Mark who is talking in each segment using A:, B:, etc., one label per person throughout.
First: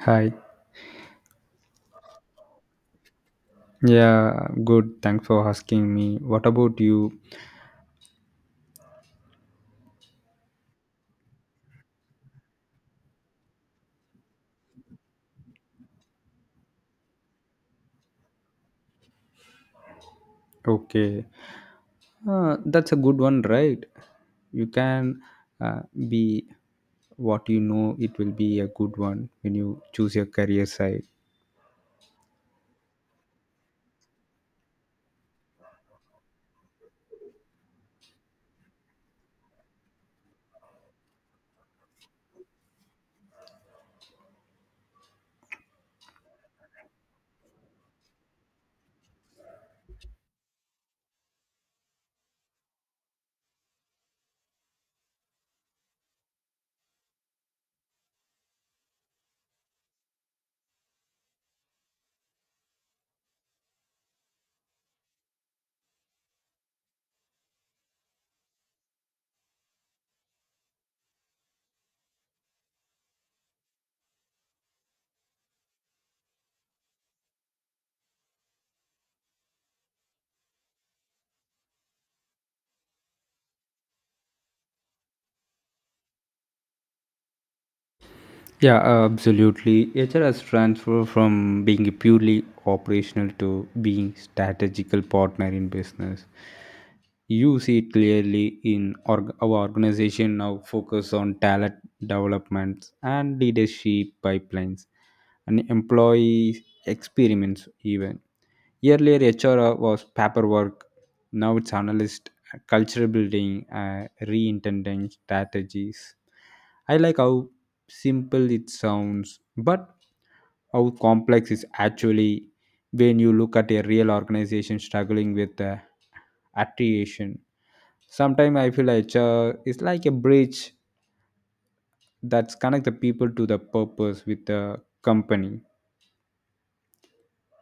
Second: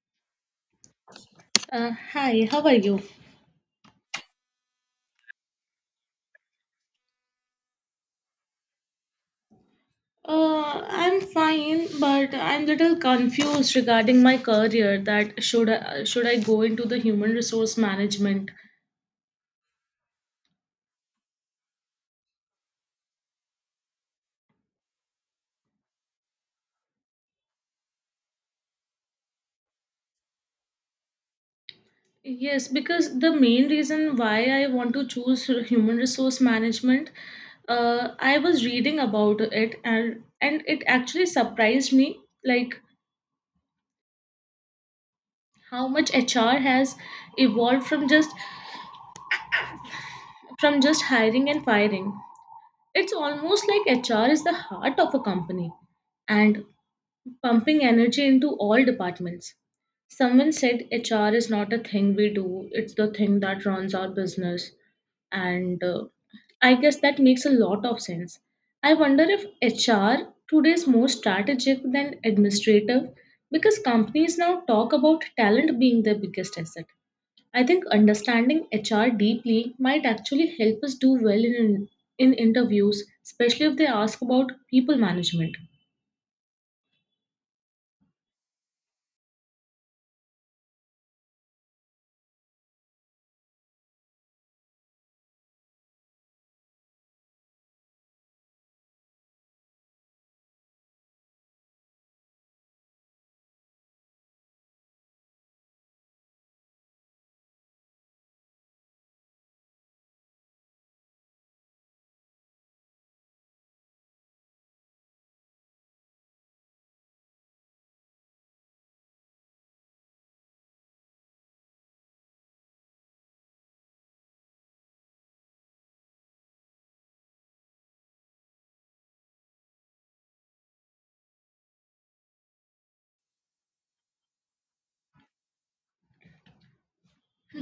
A: Hi.
B: Hi, how are you?
A: Yeah, good. Thanks for asking me. What about you?
B: I'm fine, but I'm little confused regarding my career that should I go into the human resource management?
A: Okay. That's a good one, right? You can uh, be what, it will be a good one when you choose your career side.
B: Yes, because the main reason why I want to choose human resource management, I was reading about it and it actually surprised me, like how much HR has evolved from just hiring and firing. It's almost like HR is the heart of a company and pumping energy into all departments. Someone said HR is not a thing we do, it's the thing that runs our business. And I guess that makes a lot of sense. I wonder if HR today is more strategic than administrative because companies now talk about talent being their biggest asset. I think understanding HR deeply might actually help us do well in interviews, especially if they ask about people management.
A: Yeah, absolutely. HR has transformed from being a purely operational to being strategical partner in business. You see it clearly in our organization now focus on talent development and leadership pipelines and employee experiments even. Earlier, HR was paperwork. Now it's analyst, culture building, re-intending strategies. I like how simple it sounds, but how complex is actually when you look at a real organization struggling with attrition. Sometimes I feel HR is like a bridge that's connect the people to the purpose with the company.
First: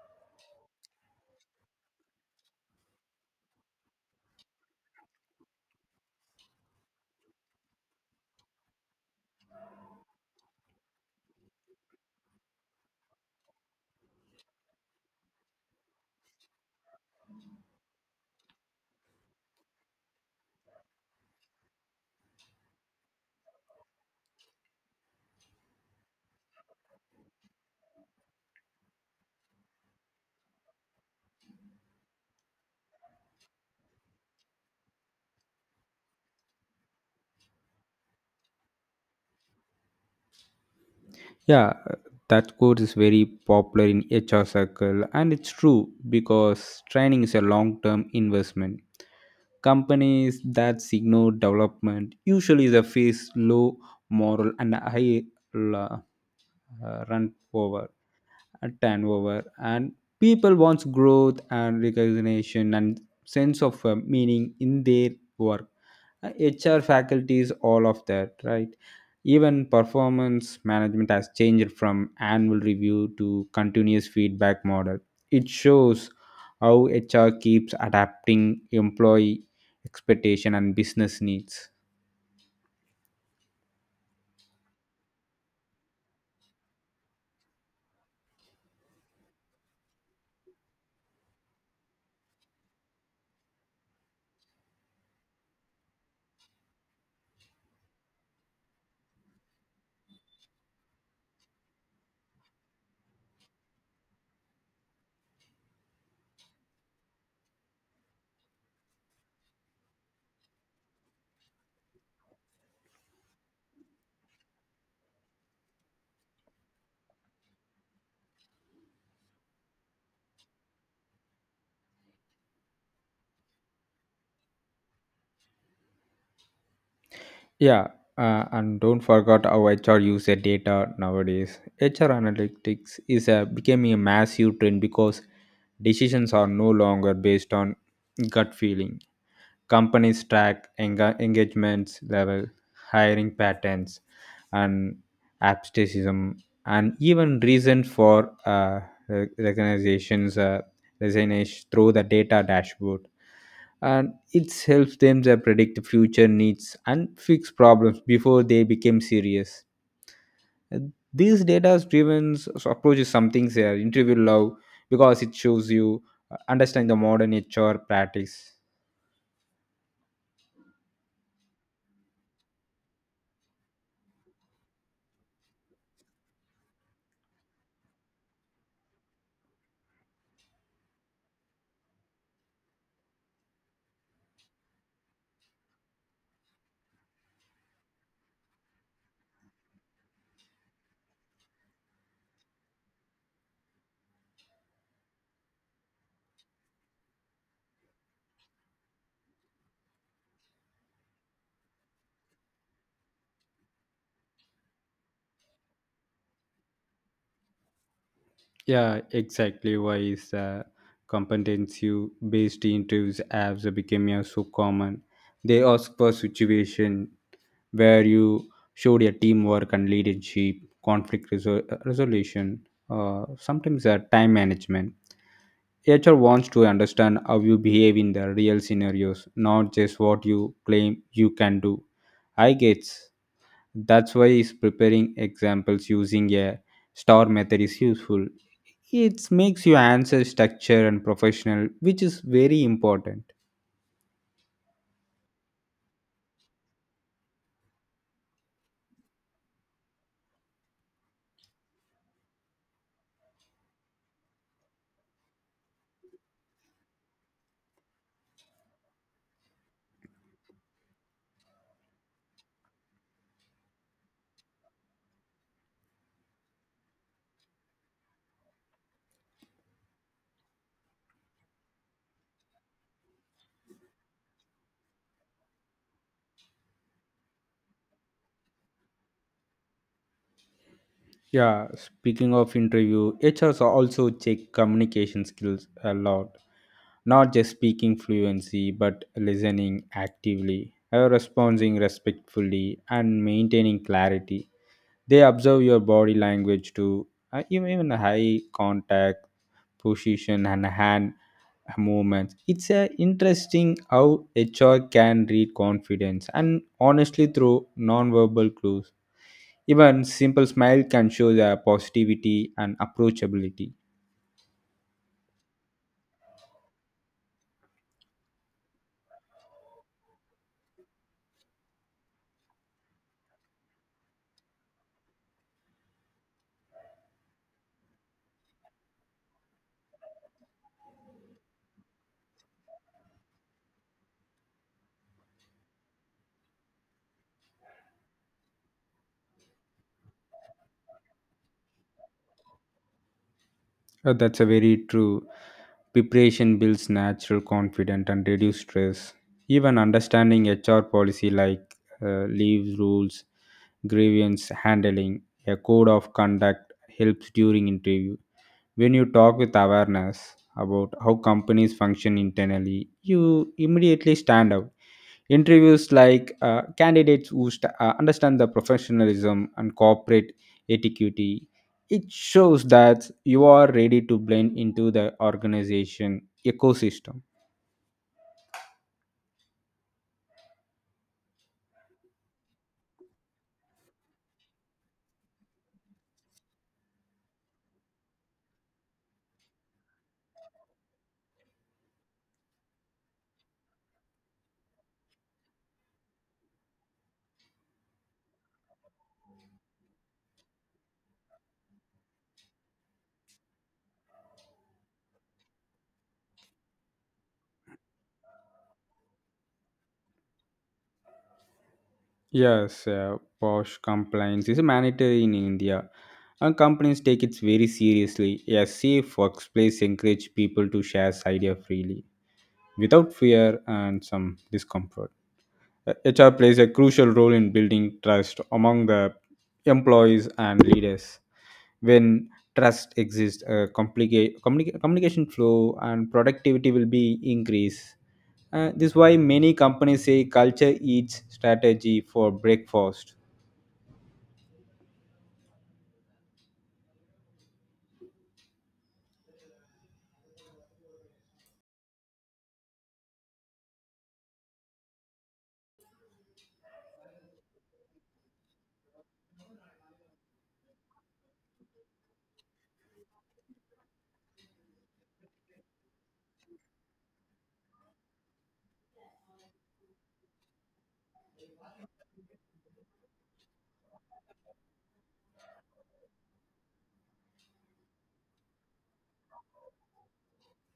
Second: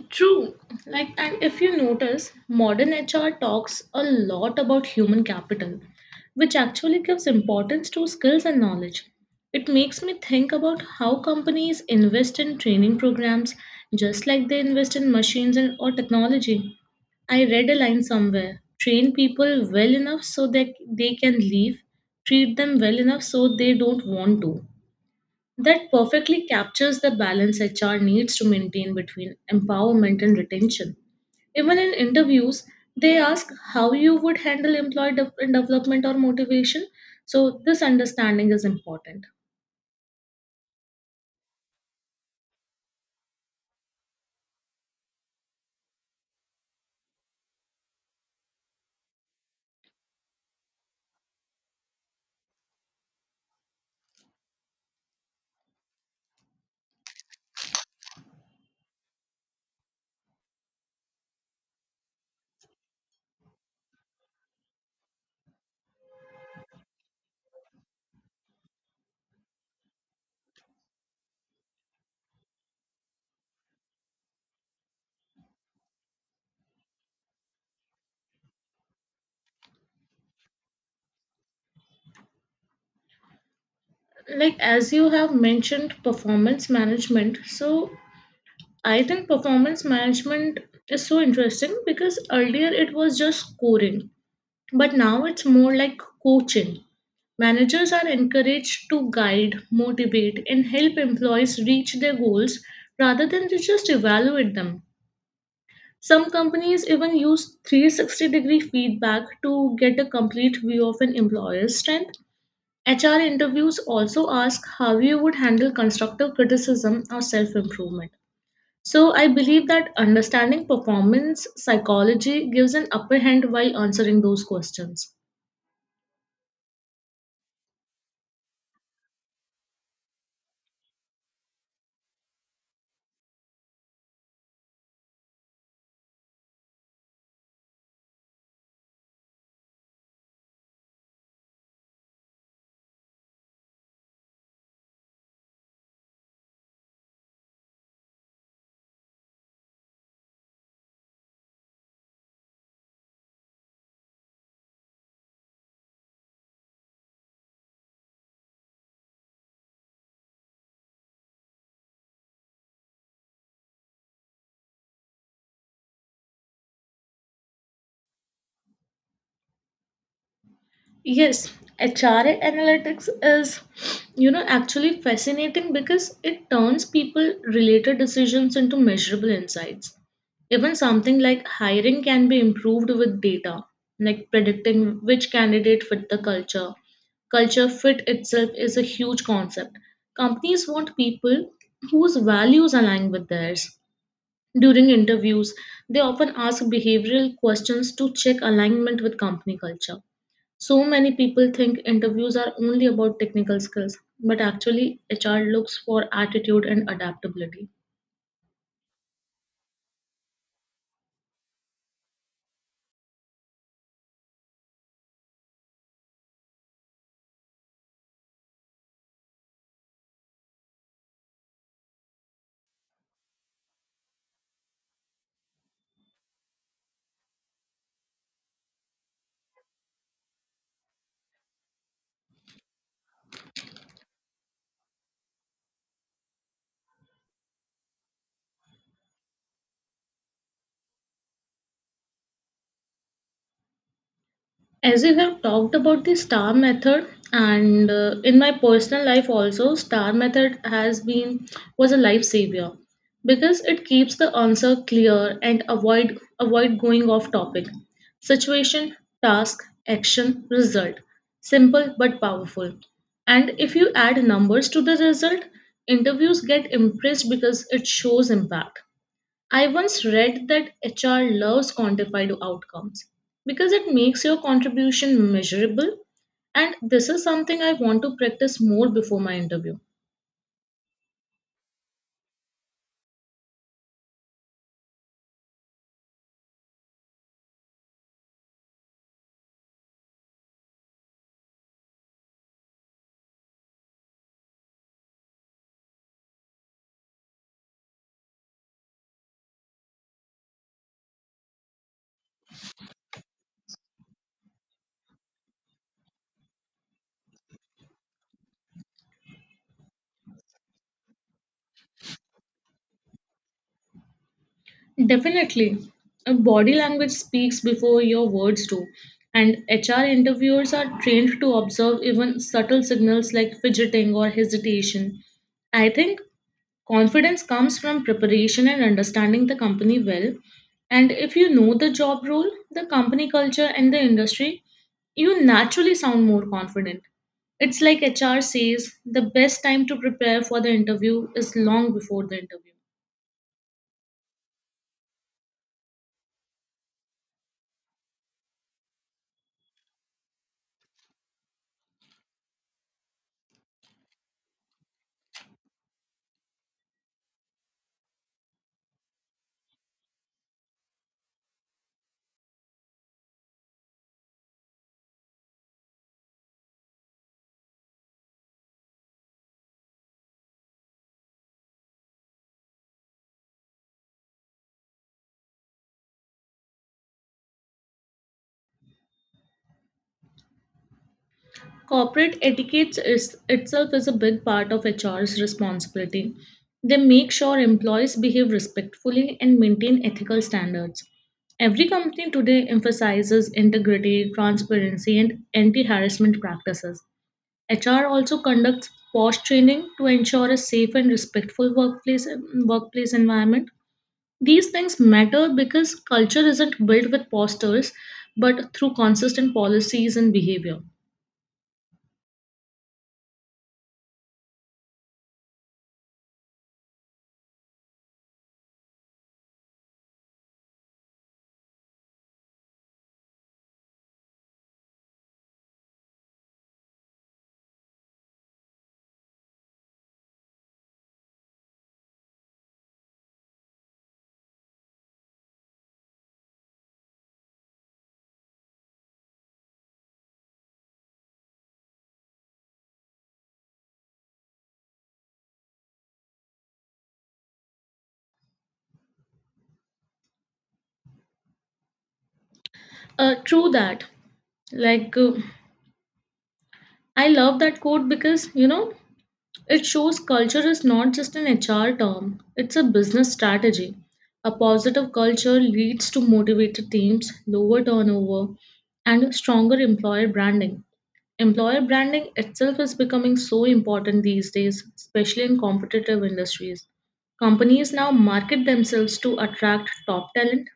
B: True. Like, and if you notice, modern HR talks a lot about human capital, which actually gives importance to skills and knowledge. It makes me think about how companies invest in training programs just like they invest in machines and or technology. I read a line somewhere, train people well enough so that they can leave, treat them well enough so they don't want to. That perfectly captures the balance HR needs to maintain between empowerment and retention. Even in interviews, they ask how you would handle development or motivation. So, this understanding is important.
A: Yeah, that course is very popular in HR circle and it's true because training is a long-term investment. Companies that signal development usually they face low moral and high la- run over and turnover and people wants growth and recognition and sense of meaning in their work HR faculties, all of that, right? Even performance management has changed from annual review to continuous feedback model. It shows how HR keeps adapting employee expectation and business needs.
B: Like, as you have mentioned, performance management. So, I think performance management is so interesting because earlier it was just scoring. But now it's more like coaching. Managers are encouraged to guide, motivate, and help employees reach their goals rather than to just evaluate them. Some companies even use 360-degree feedback to get a complete view of an employer's strength. HR interviews also ask how you would handle constructive criticism or self improvement. So, I believe that understanding performance psychology gives an upper hand while answering those questions.
A: Yeah, and don't forget how HR use their data nowadays. HR analytics is becoming a massive trend because decisions are no longer based on gut feeling companies track engagements level, hiring patterns, and absenteeism, and even reason for recognitions resignation through the data dashboard. And it helps them to predict the future needs and fix problems before they become serious. Uh, These data-driven approach is something their interview love because it shows you understand the modern HR practice.
B: Yes, HRA analytics is, you know, actually fascinating because it turns people related decisions into measurable insights. Even something like hiring can be improved with data, like predicting which candidate fit the culture. Culture fit itself is a huge concept. Companies want people whose values align with theirs. During interviews, they often ask behavioral questions to check alignment with company culture. So many people think interviews are only about technical skills, but actually, HR looks for attitude and adaptability.
A: Yeah, exactly. Why is competency-based interviews apps are becoming so common? They ask for situation where you showed your teamwork and leadership, resolution, sometimes time management. HR wants to understand how you behave in the real scenarios, not just what you claim you can do. I guess that's why is preparing examples using a star method is useful. It makes your answer structure and professional, which is very important.
B: As you have talked about the star method, and in my personal life also, star method has been was a life savior because it keeps the answer clear and avoid going off topic. Situation, task, action, result. Simple but powerful. And if you add numbers to the result, interviews get impressed because it shows impact. I once read that HR loves quantified outcomes because it makes your contribution measurable, and this is something I want to practice more before my interview.
A: Yeah, speaking of interview, HRs also check communication skills a lot, not just speaking fluency but listening actively, responding respectfully and maintaining clarity. They observe your body language too, even high contact position and hand movements. It's a interesting how HR can read confidence and honestly through non-verbal clues. Even simple smile can show the positivity and approachability.
B: Definitely. Body language speaks before your words do, and HR interviewers are trained to observe even subtle signals like fidgeting or hesitation. I think confidence comes from preparation and understanding the company well. And if you know the job role, the company culture, and the industry, you naturally sound more confident. It's like HR says the best time to prepare for the interview is long before the interview.
A: That's a very true. Preparation builds natural confidence and reduces stress. Even understanding HR policy like leave rules, grievance handling, a code of conduct helps during interview. When you talk with awareness about how companies function internally, you immediately stand out. Interviews like candidates who understand the professionalism and corporate etiquette. It shows that you are ready to blend into the organization ecosystem.
B: Corporate etiquette itself is a big part of HR's responsibility. They make sure employees behave respectfully and maintain ethical standards. Every company today emphasizes integrity, transparency, and anti harassment practices. HR also conducts POSH training to ensure a safe and respectful workplace environment. These things matter because culture isn't built with posters but through consistent policies and behavior.
A: Yes, posh compliance is mandatory in india and companies take it very seriously. A safe workplace encourage people to share ideas freely without fear and some discomfort. HR plays a crucial role in building trust among the employees and leaders. When trust exists, communication flow and productivity will be increased. This is why many companies say culture eats strategy for breakfast.
B: True that. Like, I love that quote because, you know, it shows culture is not just an HR term, it's a business strategy. A positive culture leads to motivated teams, lower turnover, and stronger employer branding. Employer branding itself is becoming so important these days, especially in competitive industries. Companies now market themselves to attract top talent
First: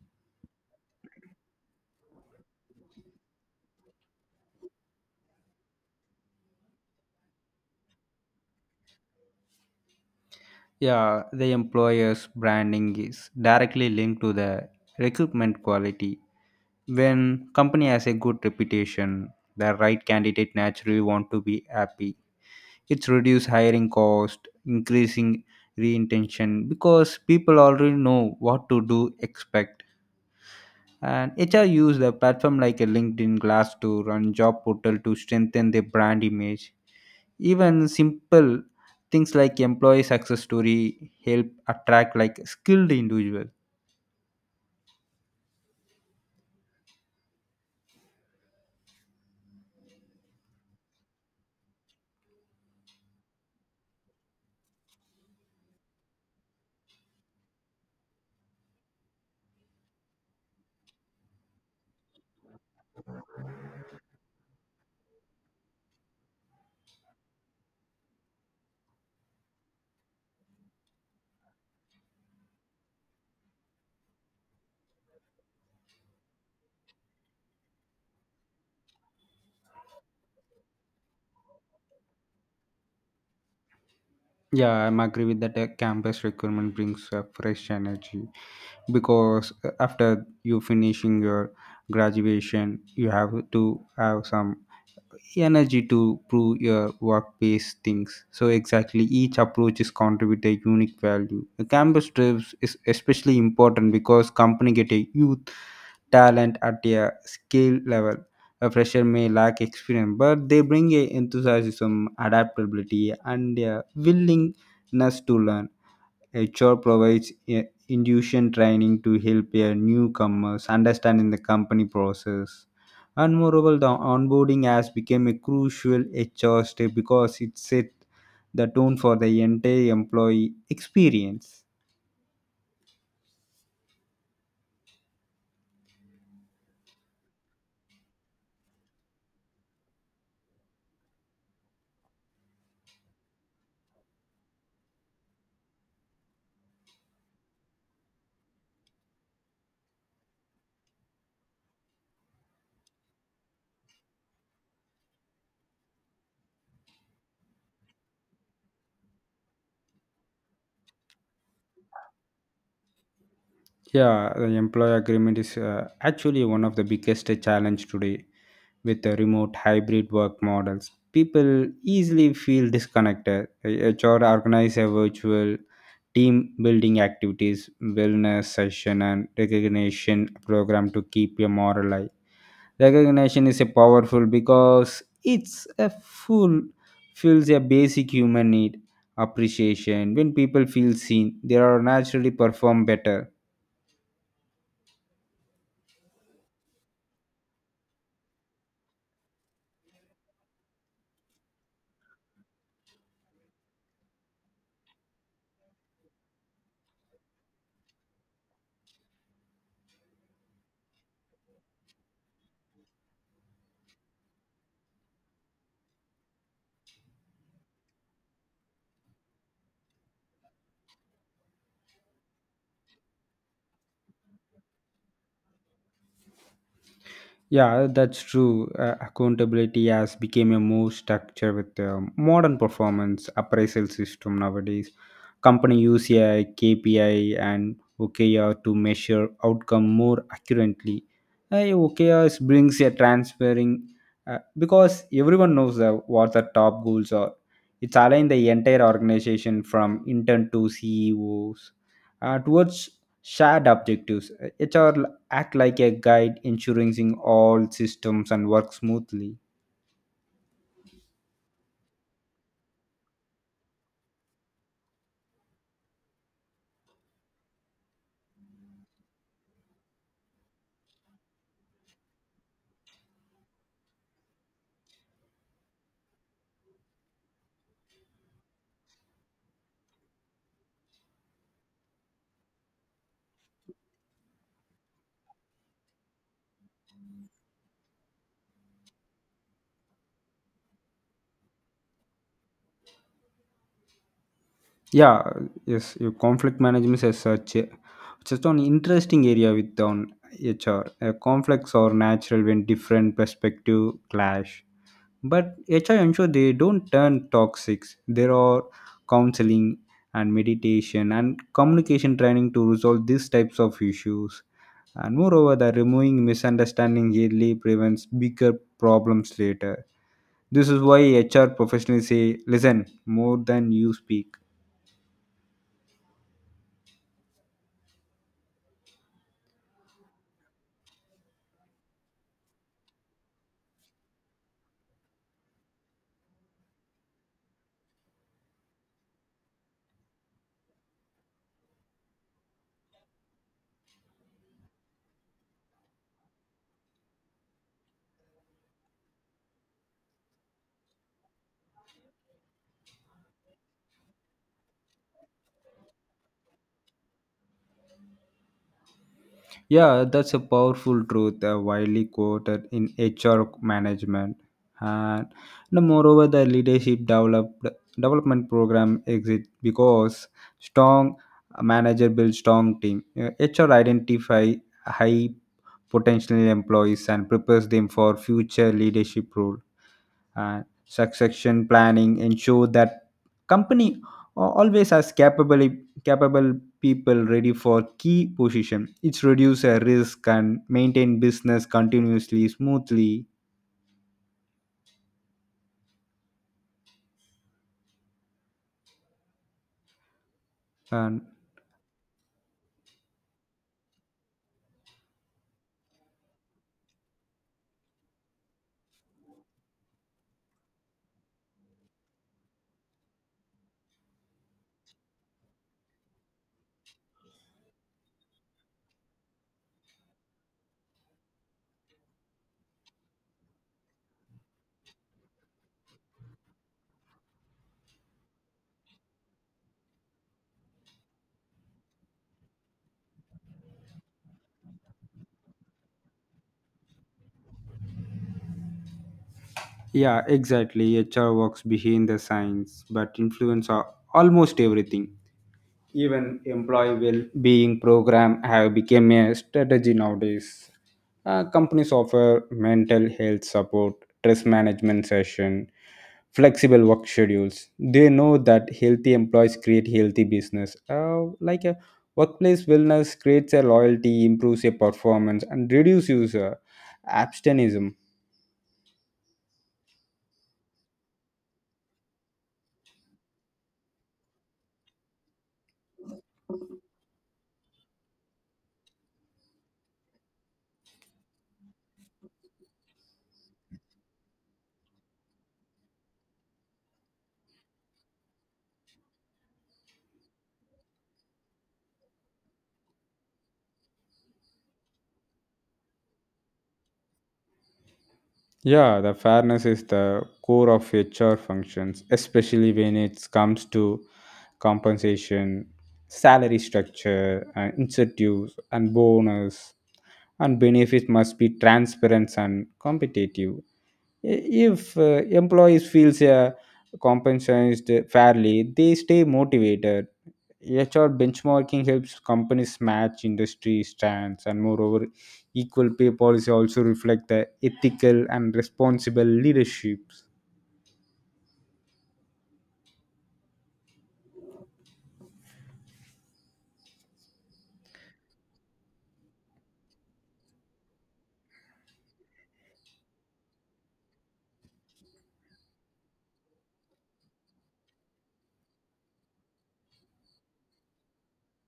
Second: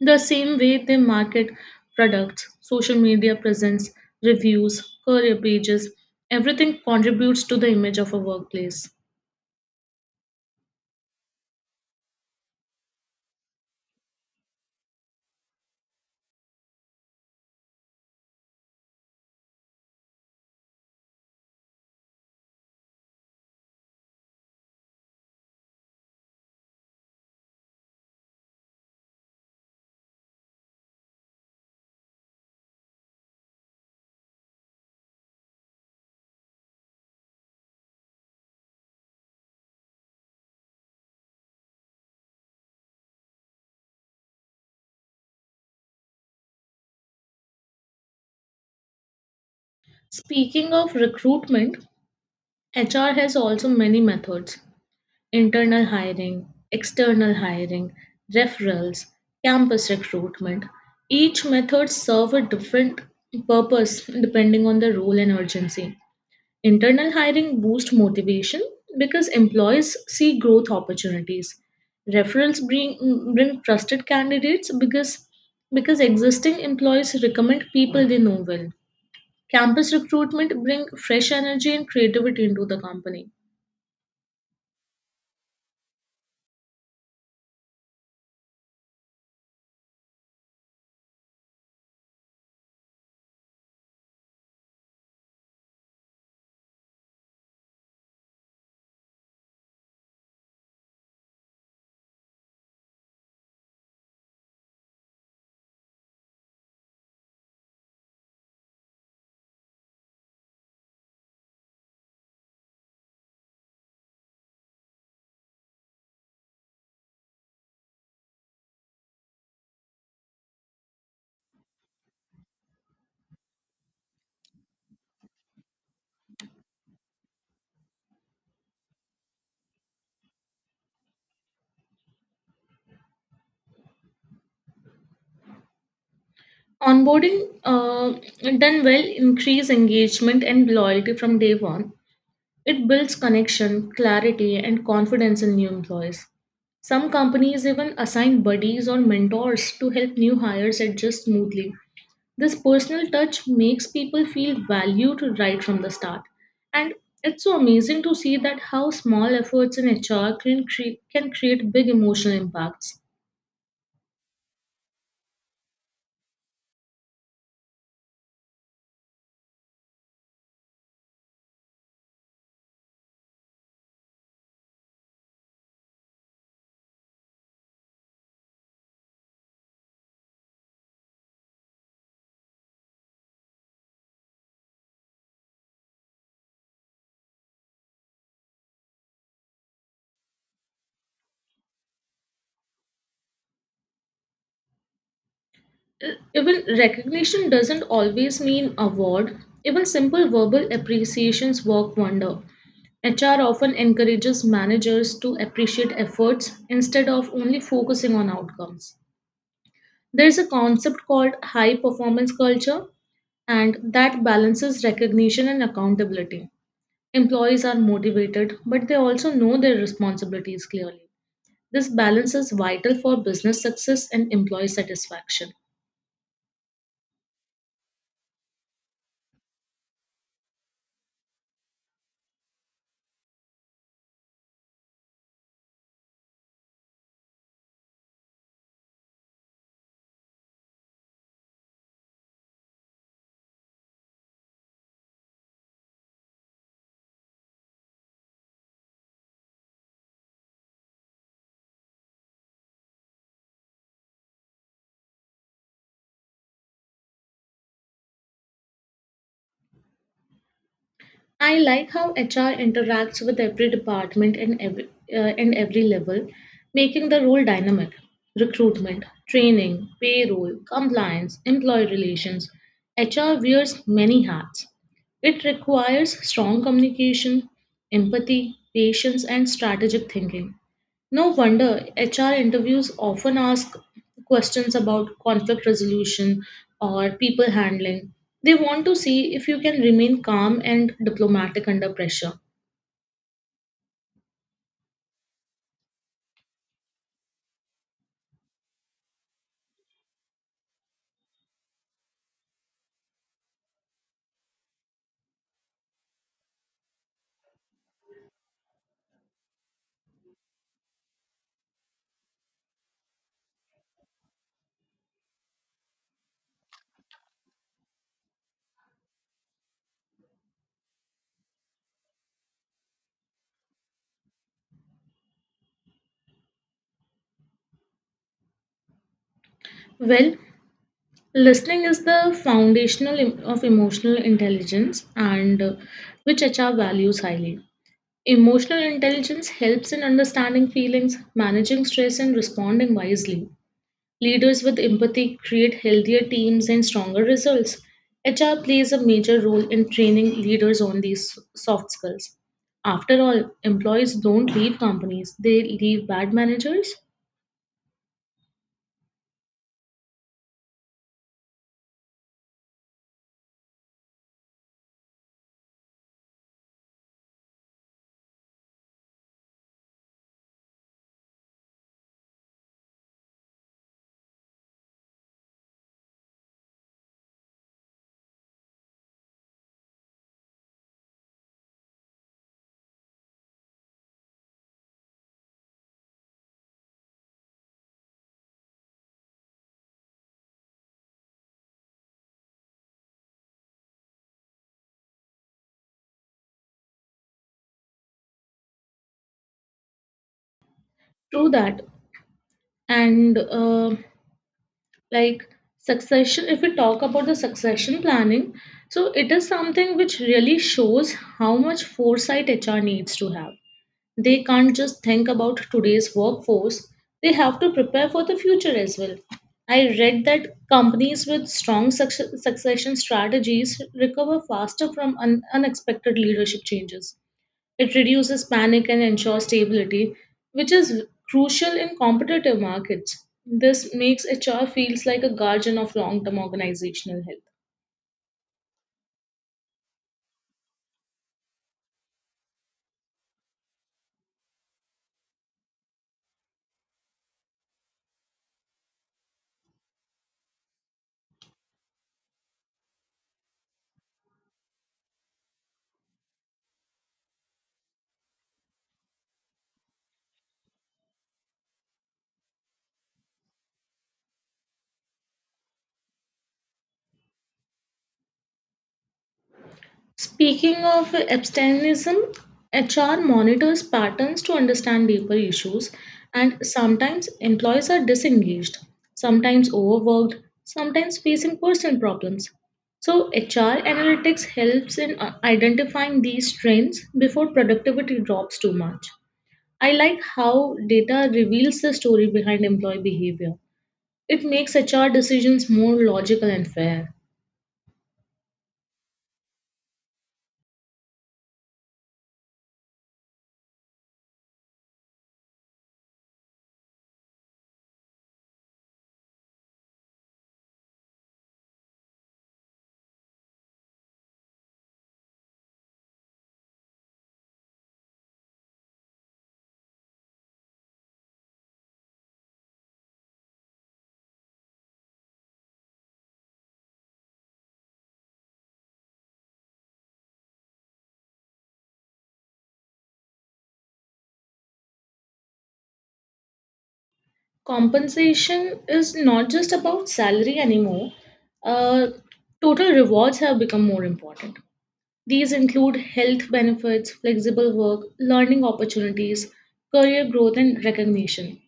B: the same way they market products, social media presence, reviews, career pages, everything contributes to the image of a workplace.
A: Yeah, the employer's branding is directly linked to the recruitment quality. When company has a good reputation, the right candidate naturally want to be happy. It's reduce hiring cost increasing reintention because people already know what to do expect. And HR use the platform like a linkedin glass to run job portal to strengthen their brand image. Even simple things like employee success story help attract like skilled individual.
B: Speaking of recruitment, HR has also many methods: internal hiring, external hiring, referrals, campus recruitment. Each method serve a different purpose depending on the role and urgency. Internal hiring boosts motivation because employees see growth opportunities. Referrals bring trusted candidates because existing employees recommend people they know well. Campus recruitment bring fresh energy and creativity into the company.
A: Yeah, I'm agree with that. Campus recruitment brings a fresh energy because after you finishing your graduation you have to have some energy to prove your workplace things. So exactly, each approach is contribute a unique value. The campus trips is especially important because company get a youth talent at a skill level. A fresher may lack experience, but they bring a enthusiasm, adaptability, and a willingness to learn. HR provides induction training to help a newcomers understanding the company process. And moreover, the onboarding has become a crucial HR step because it set the tone for the entire employee experience.
B: Onboarding done well increase engagement and loyalty from day one. It builds connection, clarity, and confidence in new employees. Some companies even assign buddies or mentors to help new hires adjust smoothly. This personal touch makes people feel valued right from the start. And it's so amazing to see that how small efforts in HR can create big emotional impacts.
A: Yeah, the employee agreement is actually one of the biggest challenge today with the remote hybrid work models. People easily feel disconnected. HR organize a virtual team building activities, wellness session and recognition program to keep your moral high. Recognition is a powerful because it's a full fills a basic human need appreciation. When people feel seen, they are naturally perform better.
B: E- Even recognition doesn't always mean award. Even simple verbal appreciations work wonder. HR often encourages managers to appreciate efforts instead of only focusing on outcomes. There is a concept called high performance culture, and that balances recognition and accountability. Employees are motivated, but they also know their responsibilities clearly. This balance is vital for business success and employee satisfaction.
A: Yeah, that's true. Accountability has become a more structure with the modern performance appraisal system nowadays. Company use a KPI and OKR to measure outcome more accurately. OKR brings a transferring because everyone knows what the top goals are. It's aligned the entire organization from intern to CEOs towards shared objectives. HR act like a guide ensuring all systems and work smoothly.
B: I like how HR interacts with every department and every level, making the role dynamic. Recruitment, training, payroll, compliance, employee relations. HR wears many hats. It requires strong communication, empathy, patience, and strategic thinking. No wonder HR interviews often ask questions about conflict resolution or people handling. They want to see if you can remain calm and diplomatic under pressure.
A: yeah yes, your conflict management is such a just an interesting area with on HR. Conflicts are natural when different perspective clash but HR ensure they don't turn toxic. There are counseling and meditation and communication training to resolve these types of issues. And moreover, the removing misunderstanding early prevents bigger problems later. This is why HR professionals say, listen more than you speak.
B: Well, listening is the foundational em- of emotional intelligence and which HR values highly. Emotional intelligence helps in understanding feelings, managing stress, and responding wisely. Leaders with empathy create healthier teams and stronger results. HR plays a major role in training leaders on these soft skills. After all, employees don't leave companies, they leave bad managers.
A: Yeah, that's a powerful truth, widely quoted in HR management. And the moreover, the development program exists because strong manager builds strong team. HR identify high potential employees and prepares them for future leadership role. And succession planning ensure that company always has capable people ready for key position. It's reduce a risk and maintain business continuously smoothly. And
B: True that. And like succession, if we talk about the succession planning, so it is something which really shows how much foresight HR needs to have. They can't just think about today's workforce, they have to prepare for the future as well. I read that companies with strong succession strategies recover faster from unexpected leadership changes. It reduces panic and ensures stability, which is crucial in competitive markets. This makes HR feels like a guardian of long-term organizational health.
A: yeah Exactly, HR works behind the science but influence are almost everything. Even employee well-being program have become a strategy nowadays. Companies offer mental health support, stress management session, flexible work schedules. They know that healthy employees create healthy business. Like a workplace wellness creates a loyalty, improves a performance, and reduces user abstentionism.
B: Speaking of abstinence, HR monitors patterns to understand deeper issues, and sometimes employees are disengaged, sometimes overworked, sometimes facing personal problems. So, HR analytics helps in identifying these trends before productivity drops too much. I like how data reveals the story behind employee behavior. It makes HR decisions more logical and fair.
A: Yeah, the fairness is the core of HR functions, especially when it comes to compensation, salary structure, and incentives and bonus and benefits must be transparent and competitive. If employees feels compensated fairly, they stay motivated. HR benchmarking helps companies match industry stands, and moreover, equal pay policy also reflect the ethical and responsible leaderships.
B: Compensation is not just about salary anymore. Uh, total rewards have become more important. These include health benefits, flexible work, learning opportunities, career growth, and recognition.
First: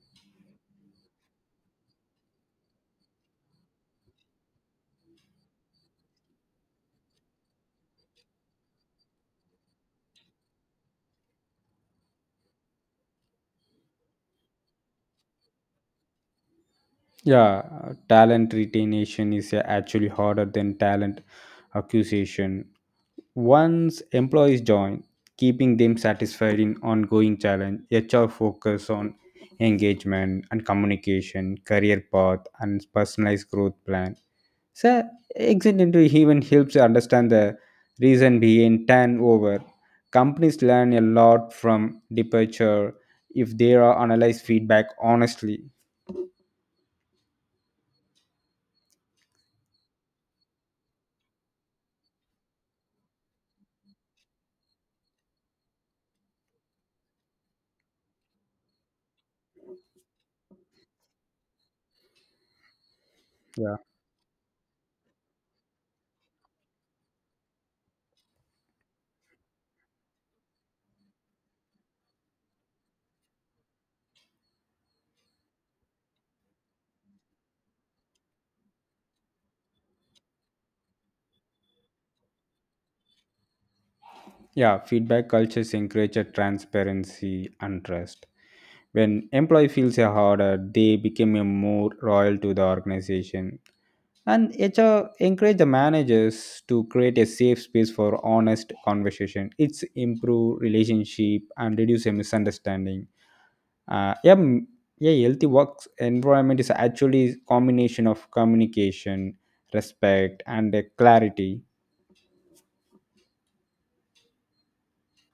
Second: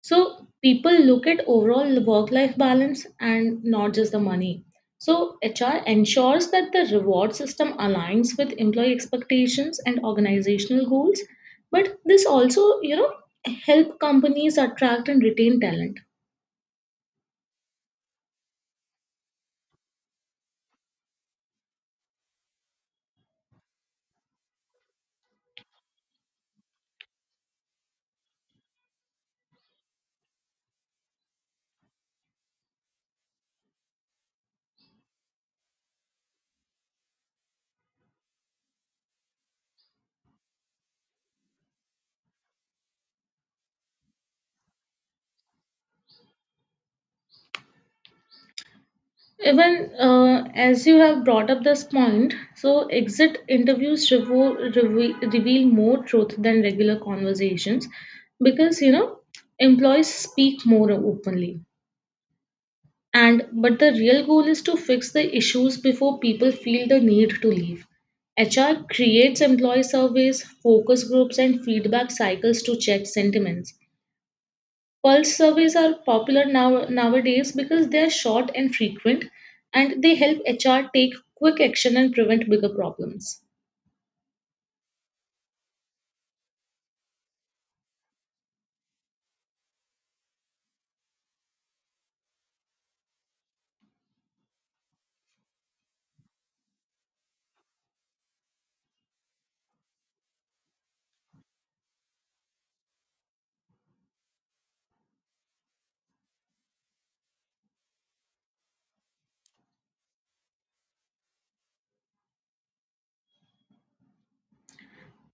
B: So, people look at overall work life balance and not just the money. So, HR ensures that the reward system aligns with employee expectations and organizational goals. But this also, you know, help companies attract and retain talent.
A: Yeah, talent retention is actually harder than talent acquisition. Once employees join, keeping them satisfied in ongoing challenge, HR focus on engagement and communication, career path, and personalized growth plan. So, accidentally even helps you understand the reason behind turnover. Companies learn a lot from departure if they are analyze feedback honestly.
B: Even as you have brought up this point, so exit interviews reveal more truth than regular conversations because you know employees speak more openly. And
A: Yeah.
B: but the real goal is to fix the issues before people feel the need to leave. HR creates employee surveys, focus groups, and feedback cycles to check sentiments. Pulse surveys are popular now nowadays because they are short and frequent, and they help HR take quick action and prevent bigger problems.
A: Yeah, feedback cultures encourage a transparency and trust. When employee feels a harder, they become a more loyal to the organization. And HR encourage the managers to create a safe space for honest conversation. It's improve relationship and reduce a misunderstanding. Uh, yeah, m- yeah healthy work environment is actually combination of communication, respect, and clarity.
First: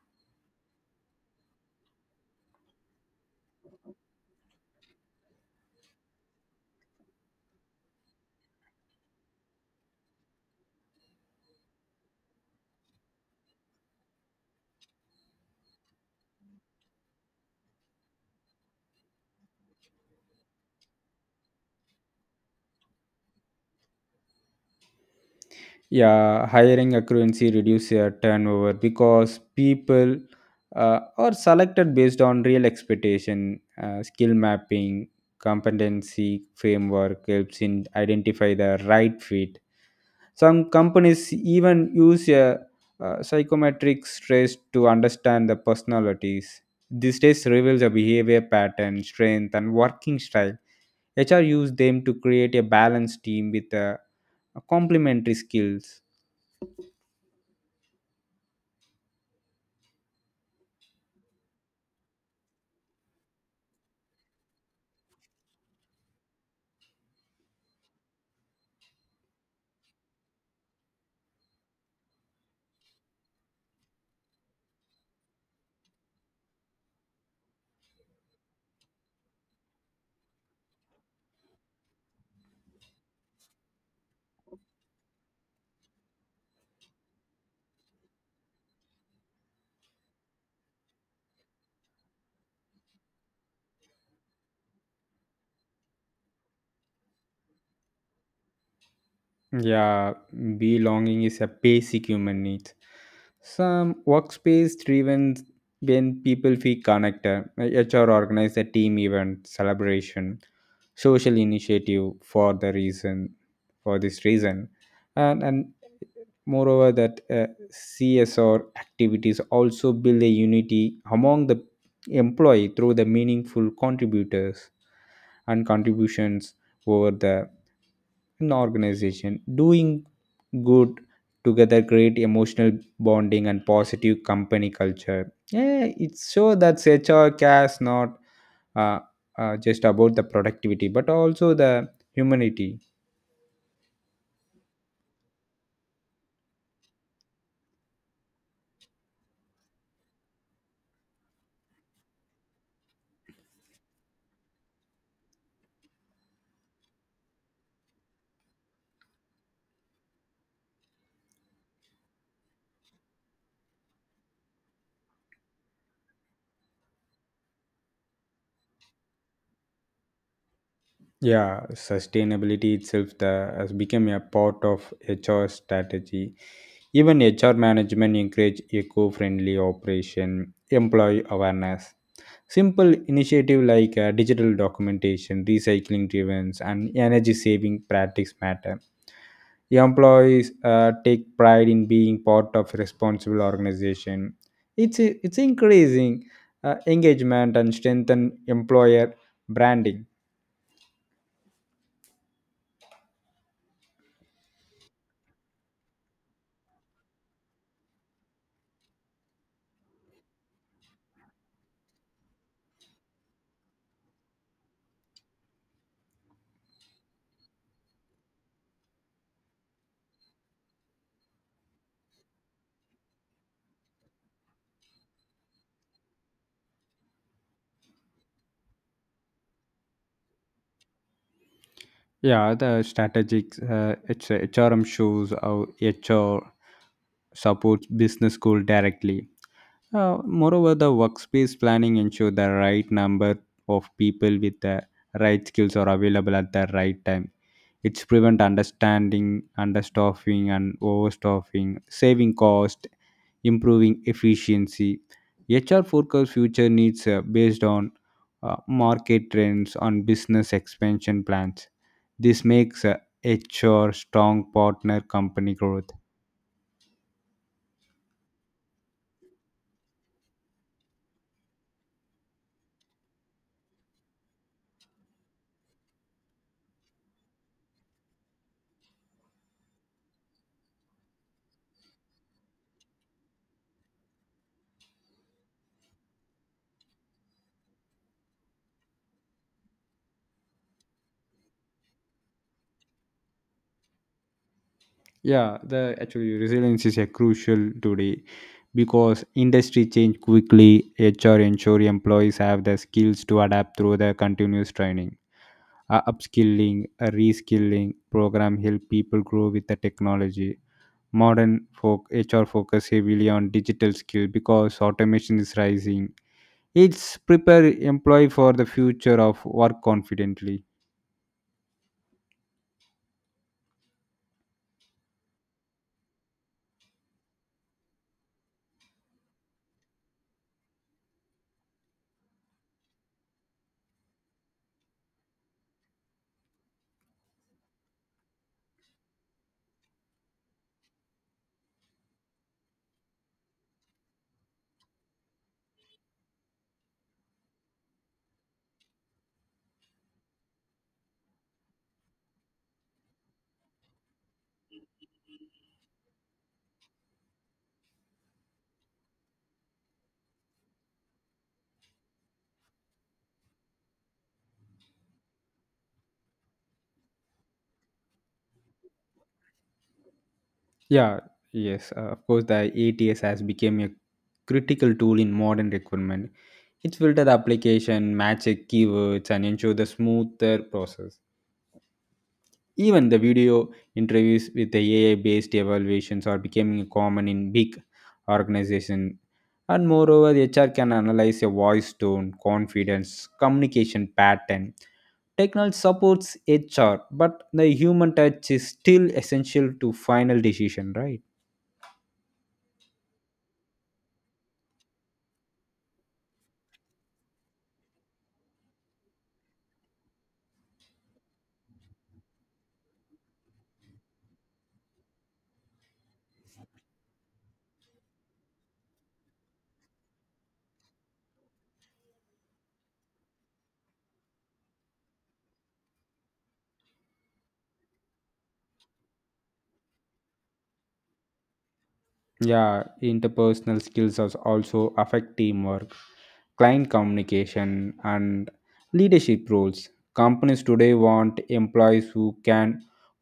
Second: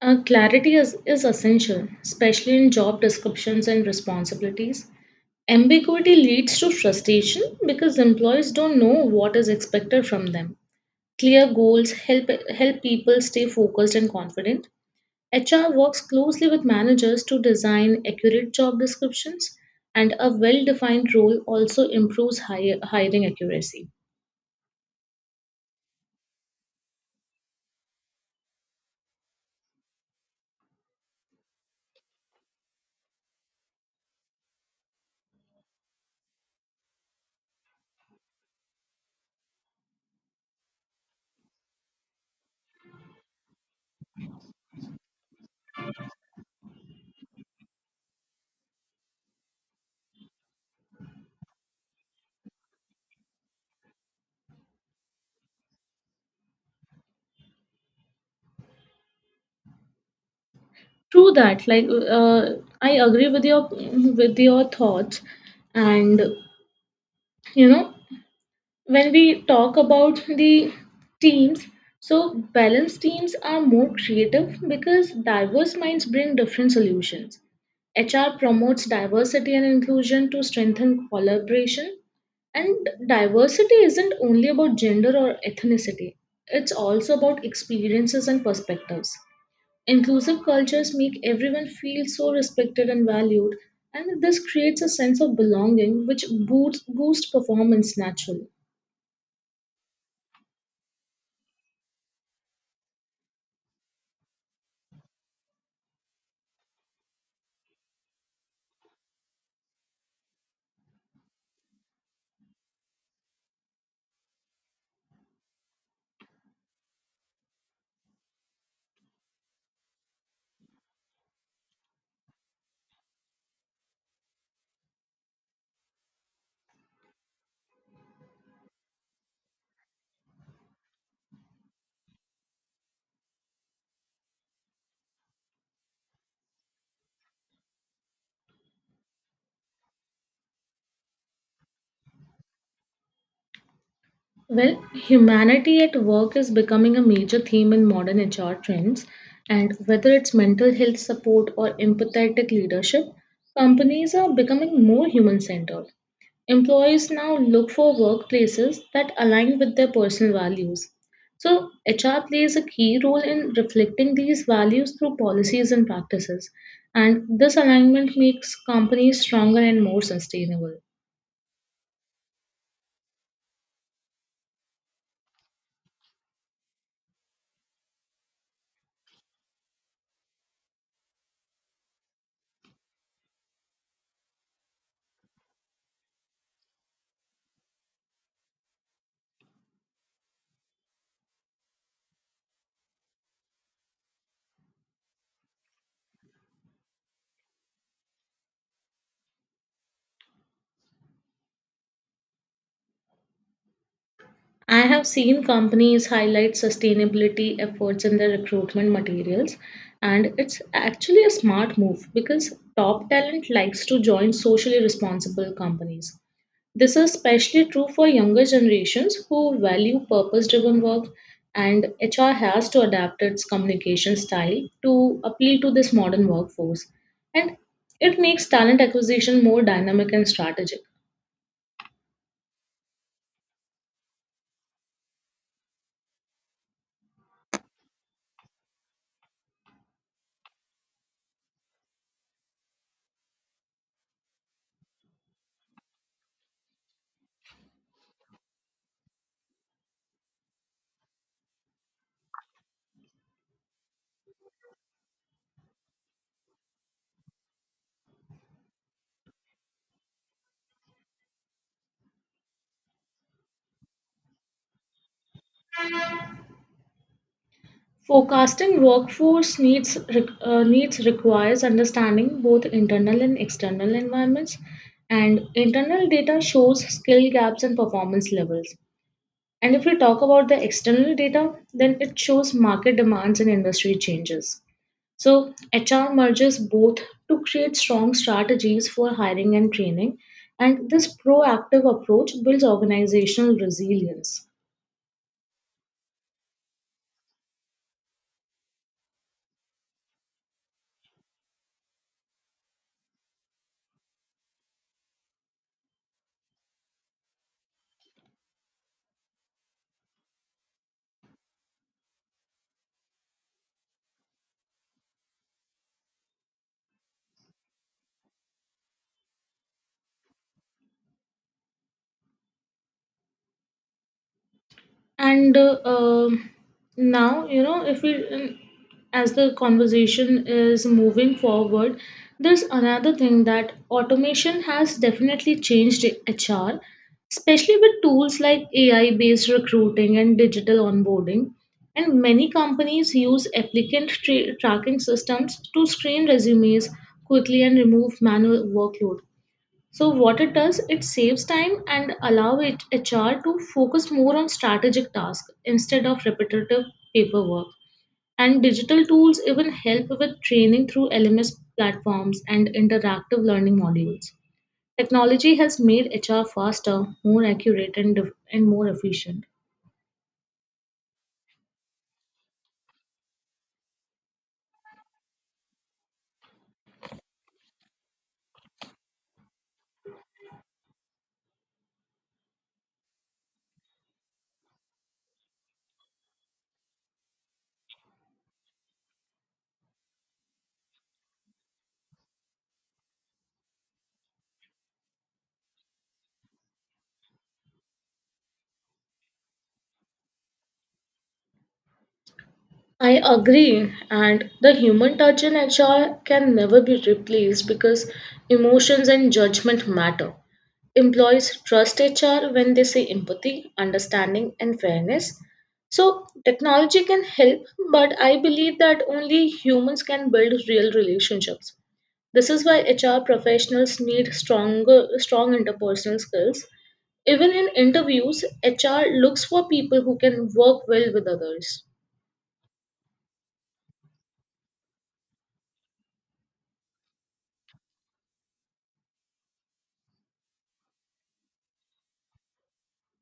B: Clarity is essential, especially in job descriptions and responsibilities. Ambiguity leads to frustration because employees don't know what is expected from them. Clear goals help people stay focused and confident. HR works closely with managers to design accurate job descriptions, and a well defined role also improves hiring accuracy.
A: Yeah, hiring accuracy reduce your turnover because people are selected based on real expectation. Skill mapping competency framework helps in identify the right fit. Some companies even use psychometric stress to understand the personalities. This test reveals a behavior pattern, strength, and working style. HR use them to create a balanced team with complementary skills.
B: True that. Like, I agree with your thoughts, and you know, when we talk about the teams, so balanced teams are more creative because diverse minds bring different solutions. HR promotes diversity and inclusion to strengthen collaboration, and diversity isn't only about gender or ethnicity, it's also about experiences and perspectives. Inclusive cultures make everyone feel so respected and valued, and this creates a sense of belonging which boosts boost performance naturally.
A: Yeah, belonging is a basic human need. Some workspace driven when people feel connected. HR organize a team event, celebration, social initiative for this reason. And and moreover that uh, CSR activities also build a unity among the employee through the meaningful contributors and contributions over the an organization. Doing good together create emotional bonding and positive company culture. Yeah, it's so that HR cares not uh, just about the productivity but also the humanity.
B: Well, humanity at work is becoming a major theme in modern HR trends, and whether it's mental health support or empathetic leadership, companies are becoming more human centered. Employees now look for workplaces that align with their personal values. So, HR plays a key role in reflecting these values through policies and practices, and this alignment makes companies stronger and more sustainable.
A: Yeah, sustainability itself has become a part of HR strategy. Even HR management encourage eco-friendly operation, employee awareness. Simple initiative like digital documentation, recycling drives, and energy saving practice matter. Employees take pride in being part of a responsible organization. It's it's increasing engagement and strengthen employer branding.
B: I have seen companies highlight sustainability efforts in their recruitment materials, and it's actually a smart move because top talent likes to join socially responsible companies. This is especially true for younger generations who value purpose driven work, and HR has to adapt its communication style to appeal to this modern workforce. And it makes talent acquisition more dynamic and strategic.
A: Yeah, the strategic HRM shows how HR supports business goal directly. Moreover, the workspace planning ensure the right number of people with the right skills are available at the right time. It's prevent understanding, understaffing, and overstaffing, saving cost, improving efficiency. HR forecast future needs based on market trends on business expansion plans. This makes HR strong partner company growth.
B: Forecasting workforce needs requires understanding both internal and external environments, and internal data shows skill gaps and performance levels. And if we talk about the external data, then it shows market demands and industry changes. So HR merges both to create strong strategies for hiring and training, and this proactive approach builds organizational resilience.
A: Yeah, the actually resilience is a crucial today because industry change quickly. Hr ensure employees have the skills to adapt through the continuous training. Upskilling a reskilling program help people grow with the technology modern. Folk hr focus heavily on digital skill because automation is rising. It's prepare employee for the future of work confidently.
B: And now you know if we As the conversation is moving forward, there's another thing that automation has definitely changed HR, especially with tools like AI based recruiting and digital onboarding. And many companies use tracking systems to screen resumes quickly and remove manual workload. So what it does, it saves time and HR to focus more on strategic tasks instead of repetitive paperwork. And digital tools even help with training through LMS platforms and interactive learning modules. Technology has made HR faster, more accurate, and more efficient.
A: Yeah, yes, of course, the ATS has become a critical tool in modern recruitment. It's filter the application, matches, it keywords, and ensure the smoother process. Even the video interviews with the AI-based evaluations are becoming common in big organizations. And moreover, the HR can analyze a voice tone, confidence, communication pattern. Technology supports HR, but the human touch is still essential to final decision, right?
B: I agree, and the human touch in HR can never be replaced because emotions and judgment matter. Employees trust HR when they see empathy, understanding, and fairness. So, technology can help, but I believe that only humans can build real relationships. This is why HR professionals need strong interpersonal skills. Even in interviews, HR looks for people who can work well with others.
A: Yeah, interpersonal skills also affect teamwork, client communication, and leadership roles. Companies today want employees who can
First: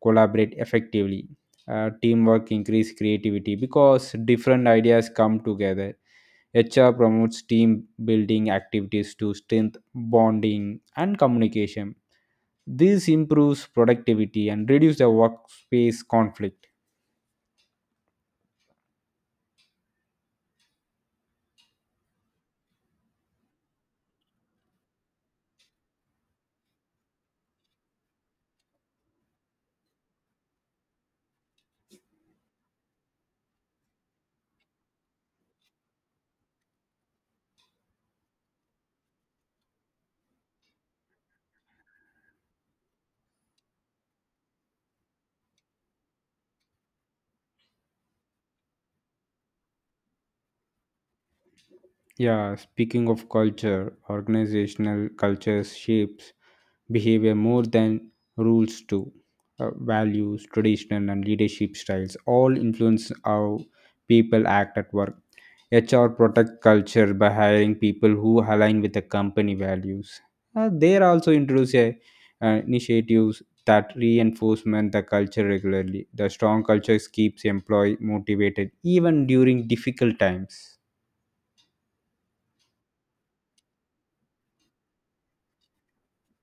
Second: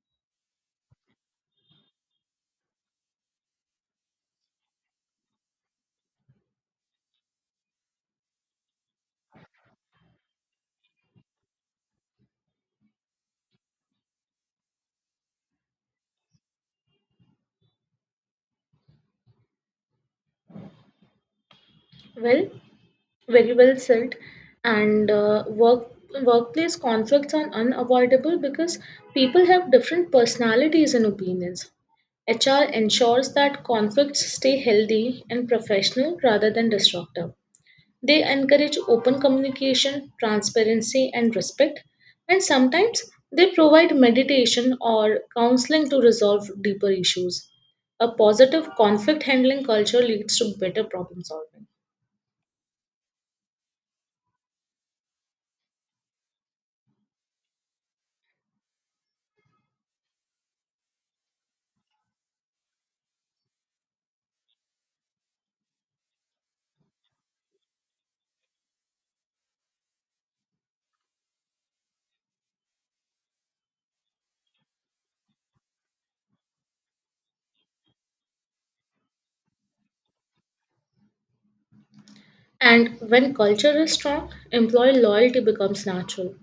A: collaborate effectively. Teamwork increase creativity because different ideas come together. HR promotes team building activities to strengthen bonding and communication. This improves productivity and reduce the workspace conflict.
B: Well, very well said. And work Workplace conflicts are unavoidable because people have different personalities and opinions. HR ensures that conflicts stay healthy and professional rather than destructive. They encourage open communication, transparency, and respect, and sometimes they provide meditation or counseling to resolve deeper issues. A positive conflict handling culture leads to better problem solving.
A: Yeah, speaking of culture, organizational cultures shapes behavior more than rules do. Values, tradition, and leadership styles all influence how people act at work. HR protect culture by hiring people who align with the company values. They also introduce a, initiatives that reinforcement the culture regularly. The strong culture keeps employee motivated even during difficult times.
B: And when culture is strong, employee loyalty becomes natural.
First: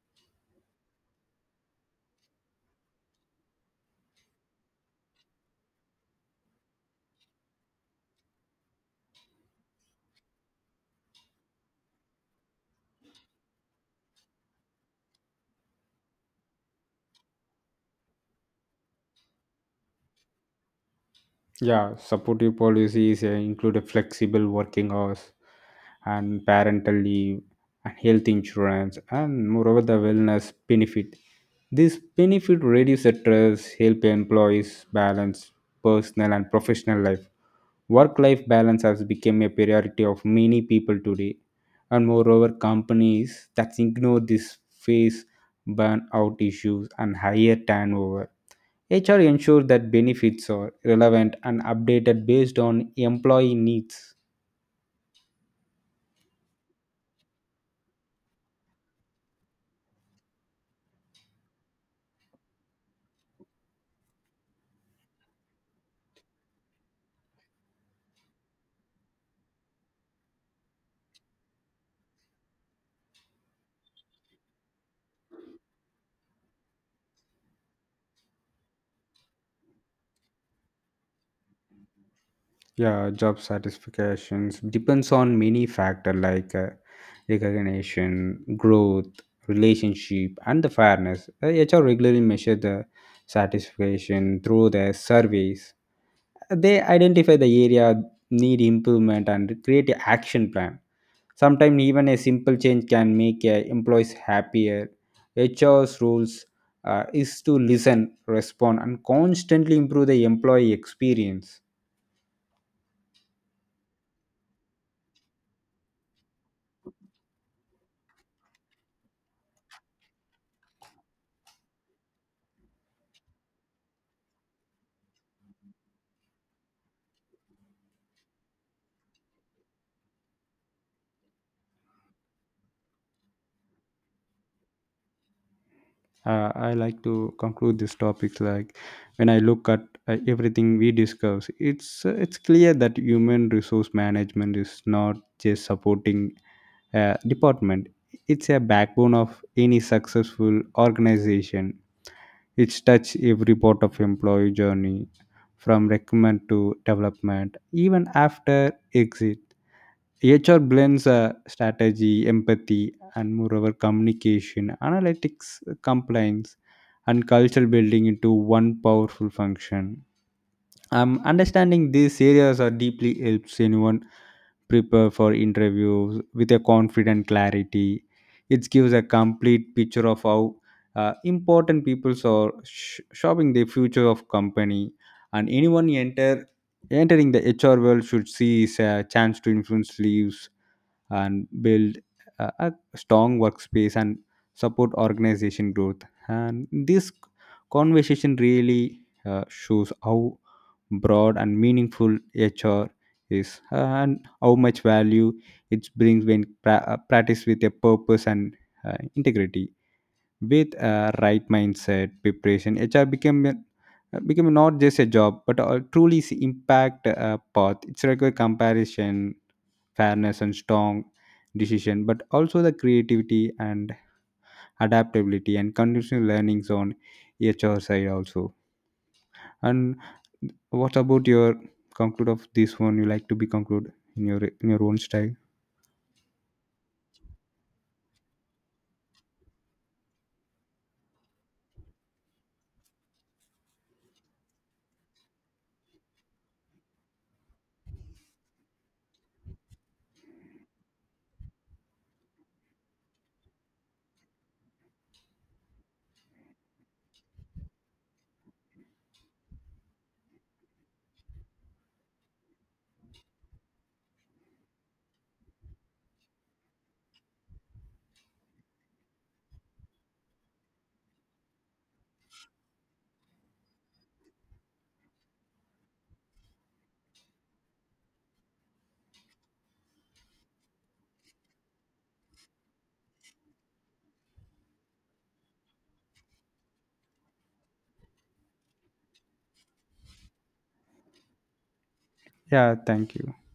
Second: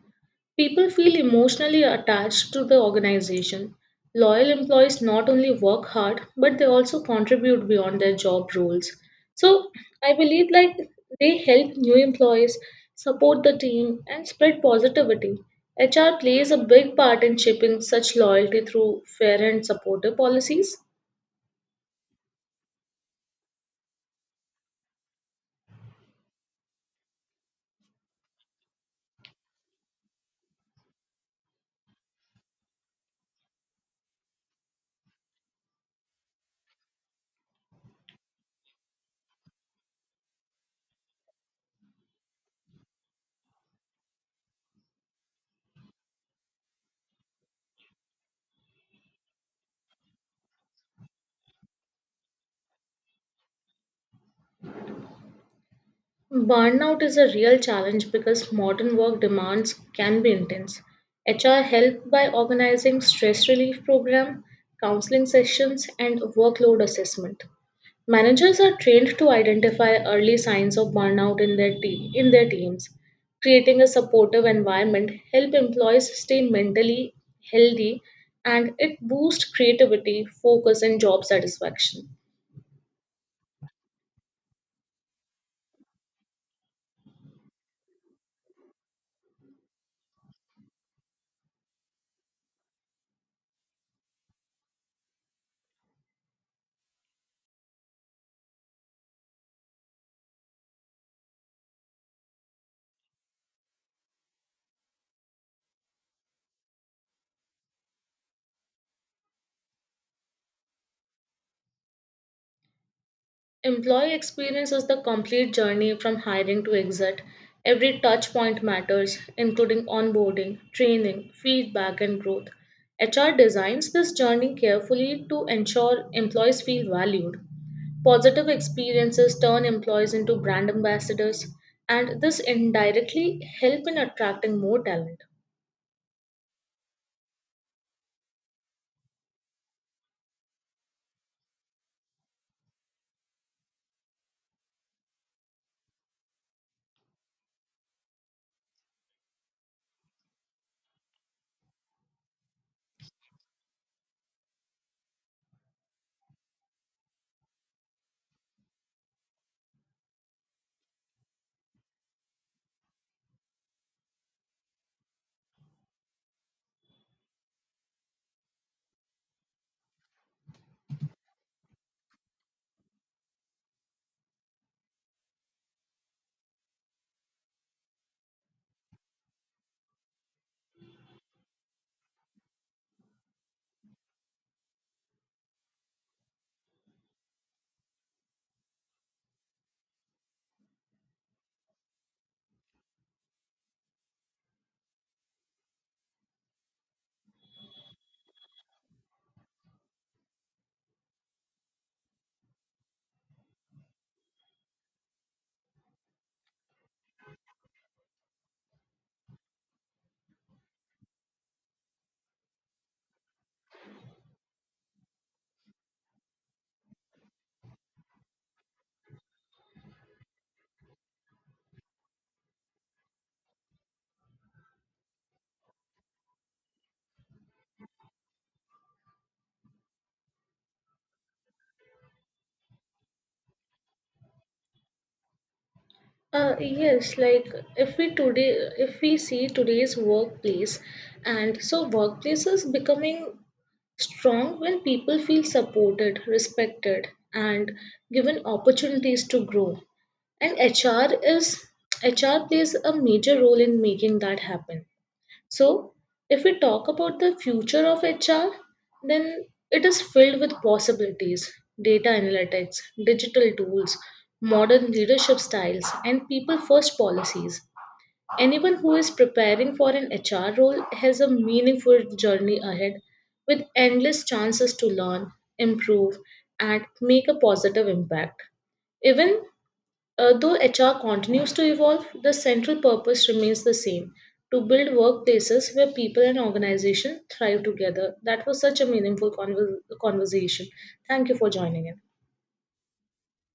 B: People feel emotionally attached to the organization. Loyal employees not only work hard, but they also contribute beyond their job roles. So I believe like they help new employees, support the team, and spread positivity. HR plays a big part in shaping such loyalty through fair and supportive policies.
A: Yeah, supportive policies include a flexible working hours and parental leave and health insurance and moreover the wellness benefit. This benefit reduce stress, help employees balance personal and professional life. Work-life balance has become a priority of many people today. And moreover, companies that ignore this face burnout issues and higher turnover. HR ensure that benefits are relevant and updated based on employee needs.
B: Burnout is a real challenge because modern work demands can be intense. HR help by organizing stress relief program, counseling sessions, and workload assessment. Managers are trained to identify early signs of burnout in their teams. Creating a supportive environment help employees stay mentally healthy, and it boosts creativity, focus, and job satisfaction.
A: Yeah, job satisfactions depends on many factors like recognition, growth, relationship, and the fairness. HR regularly measure the satisfaction through their surveys. They identify the area need improvement and create an action plan. Sometimes even a simple change can make employees happier. HR's rules is to listen, respond, and constantly improve the employee experience.
B: Employee experience is the complete journey from hiring to exit. Every touch point matters, including onboarding, training, feedback, and growth. HR designs this journey carefully to ensure employees feel valued. Positive experiences turn employees into brand ambassadors, and this indirectly help in attracting more talent.
A: I like to conclude this topic like when I look at everything we discuss, it's clear that human resource management is not just supporting a department, it's a backbone of any successful organization. It's touched every part of employee journey from recruitment to development, even after exit. HR blends strategy, empathy, and moreover communication, analytics, compliance, and cultural building into one powerful function. Understanding these areas are deeply helps anyone prepare for interviews with a confident clarity. It gives a complete picture of how important people are shaping the future of company, and anyone entering the hr world should see is a chance to influence lives and build a strong workspace and support organization growth. And this conversation really shows how broad and meaningful HR is and how much value it brings when practiced with a purpose and integrity. With a right mindset, preparation, HR become not just a job but a truly impact path. It's like a comparison fairness and strong decision but also the creativity and adaptability and continuous learnings on hr side also, and what about your conclude of this one? You like to be conclude in your own style?
B: Uh, yes, like if we today if we see today's workplace, and so workplace is becoming strong when people feel supported, respected, and given opportunities to grow. And HR plays a major role in making that happen. So, if we talk about the future of HR, then it is filled with possibilities, data analytics, digital tools, modern leadership styles, and people first policies. Anyone who is preparing for an HR role has a meaningful journey ahead with endless chances to learn, improve, and make a positive impact. Even Though HR continues to evolve, the central purpose remains the same, to build workplaces where people and organizations thrive together. That was such a conversation. Thank you for joining in.
A: Yeah, thank you.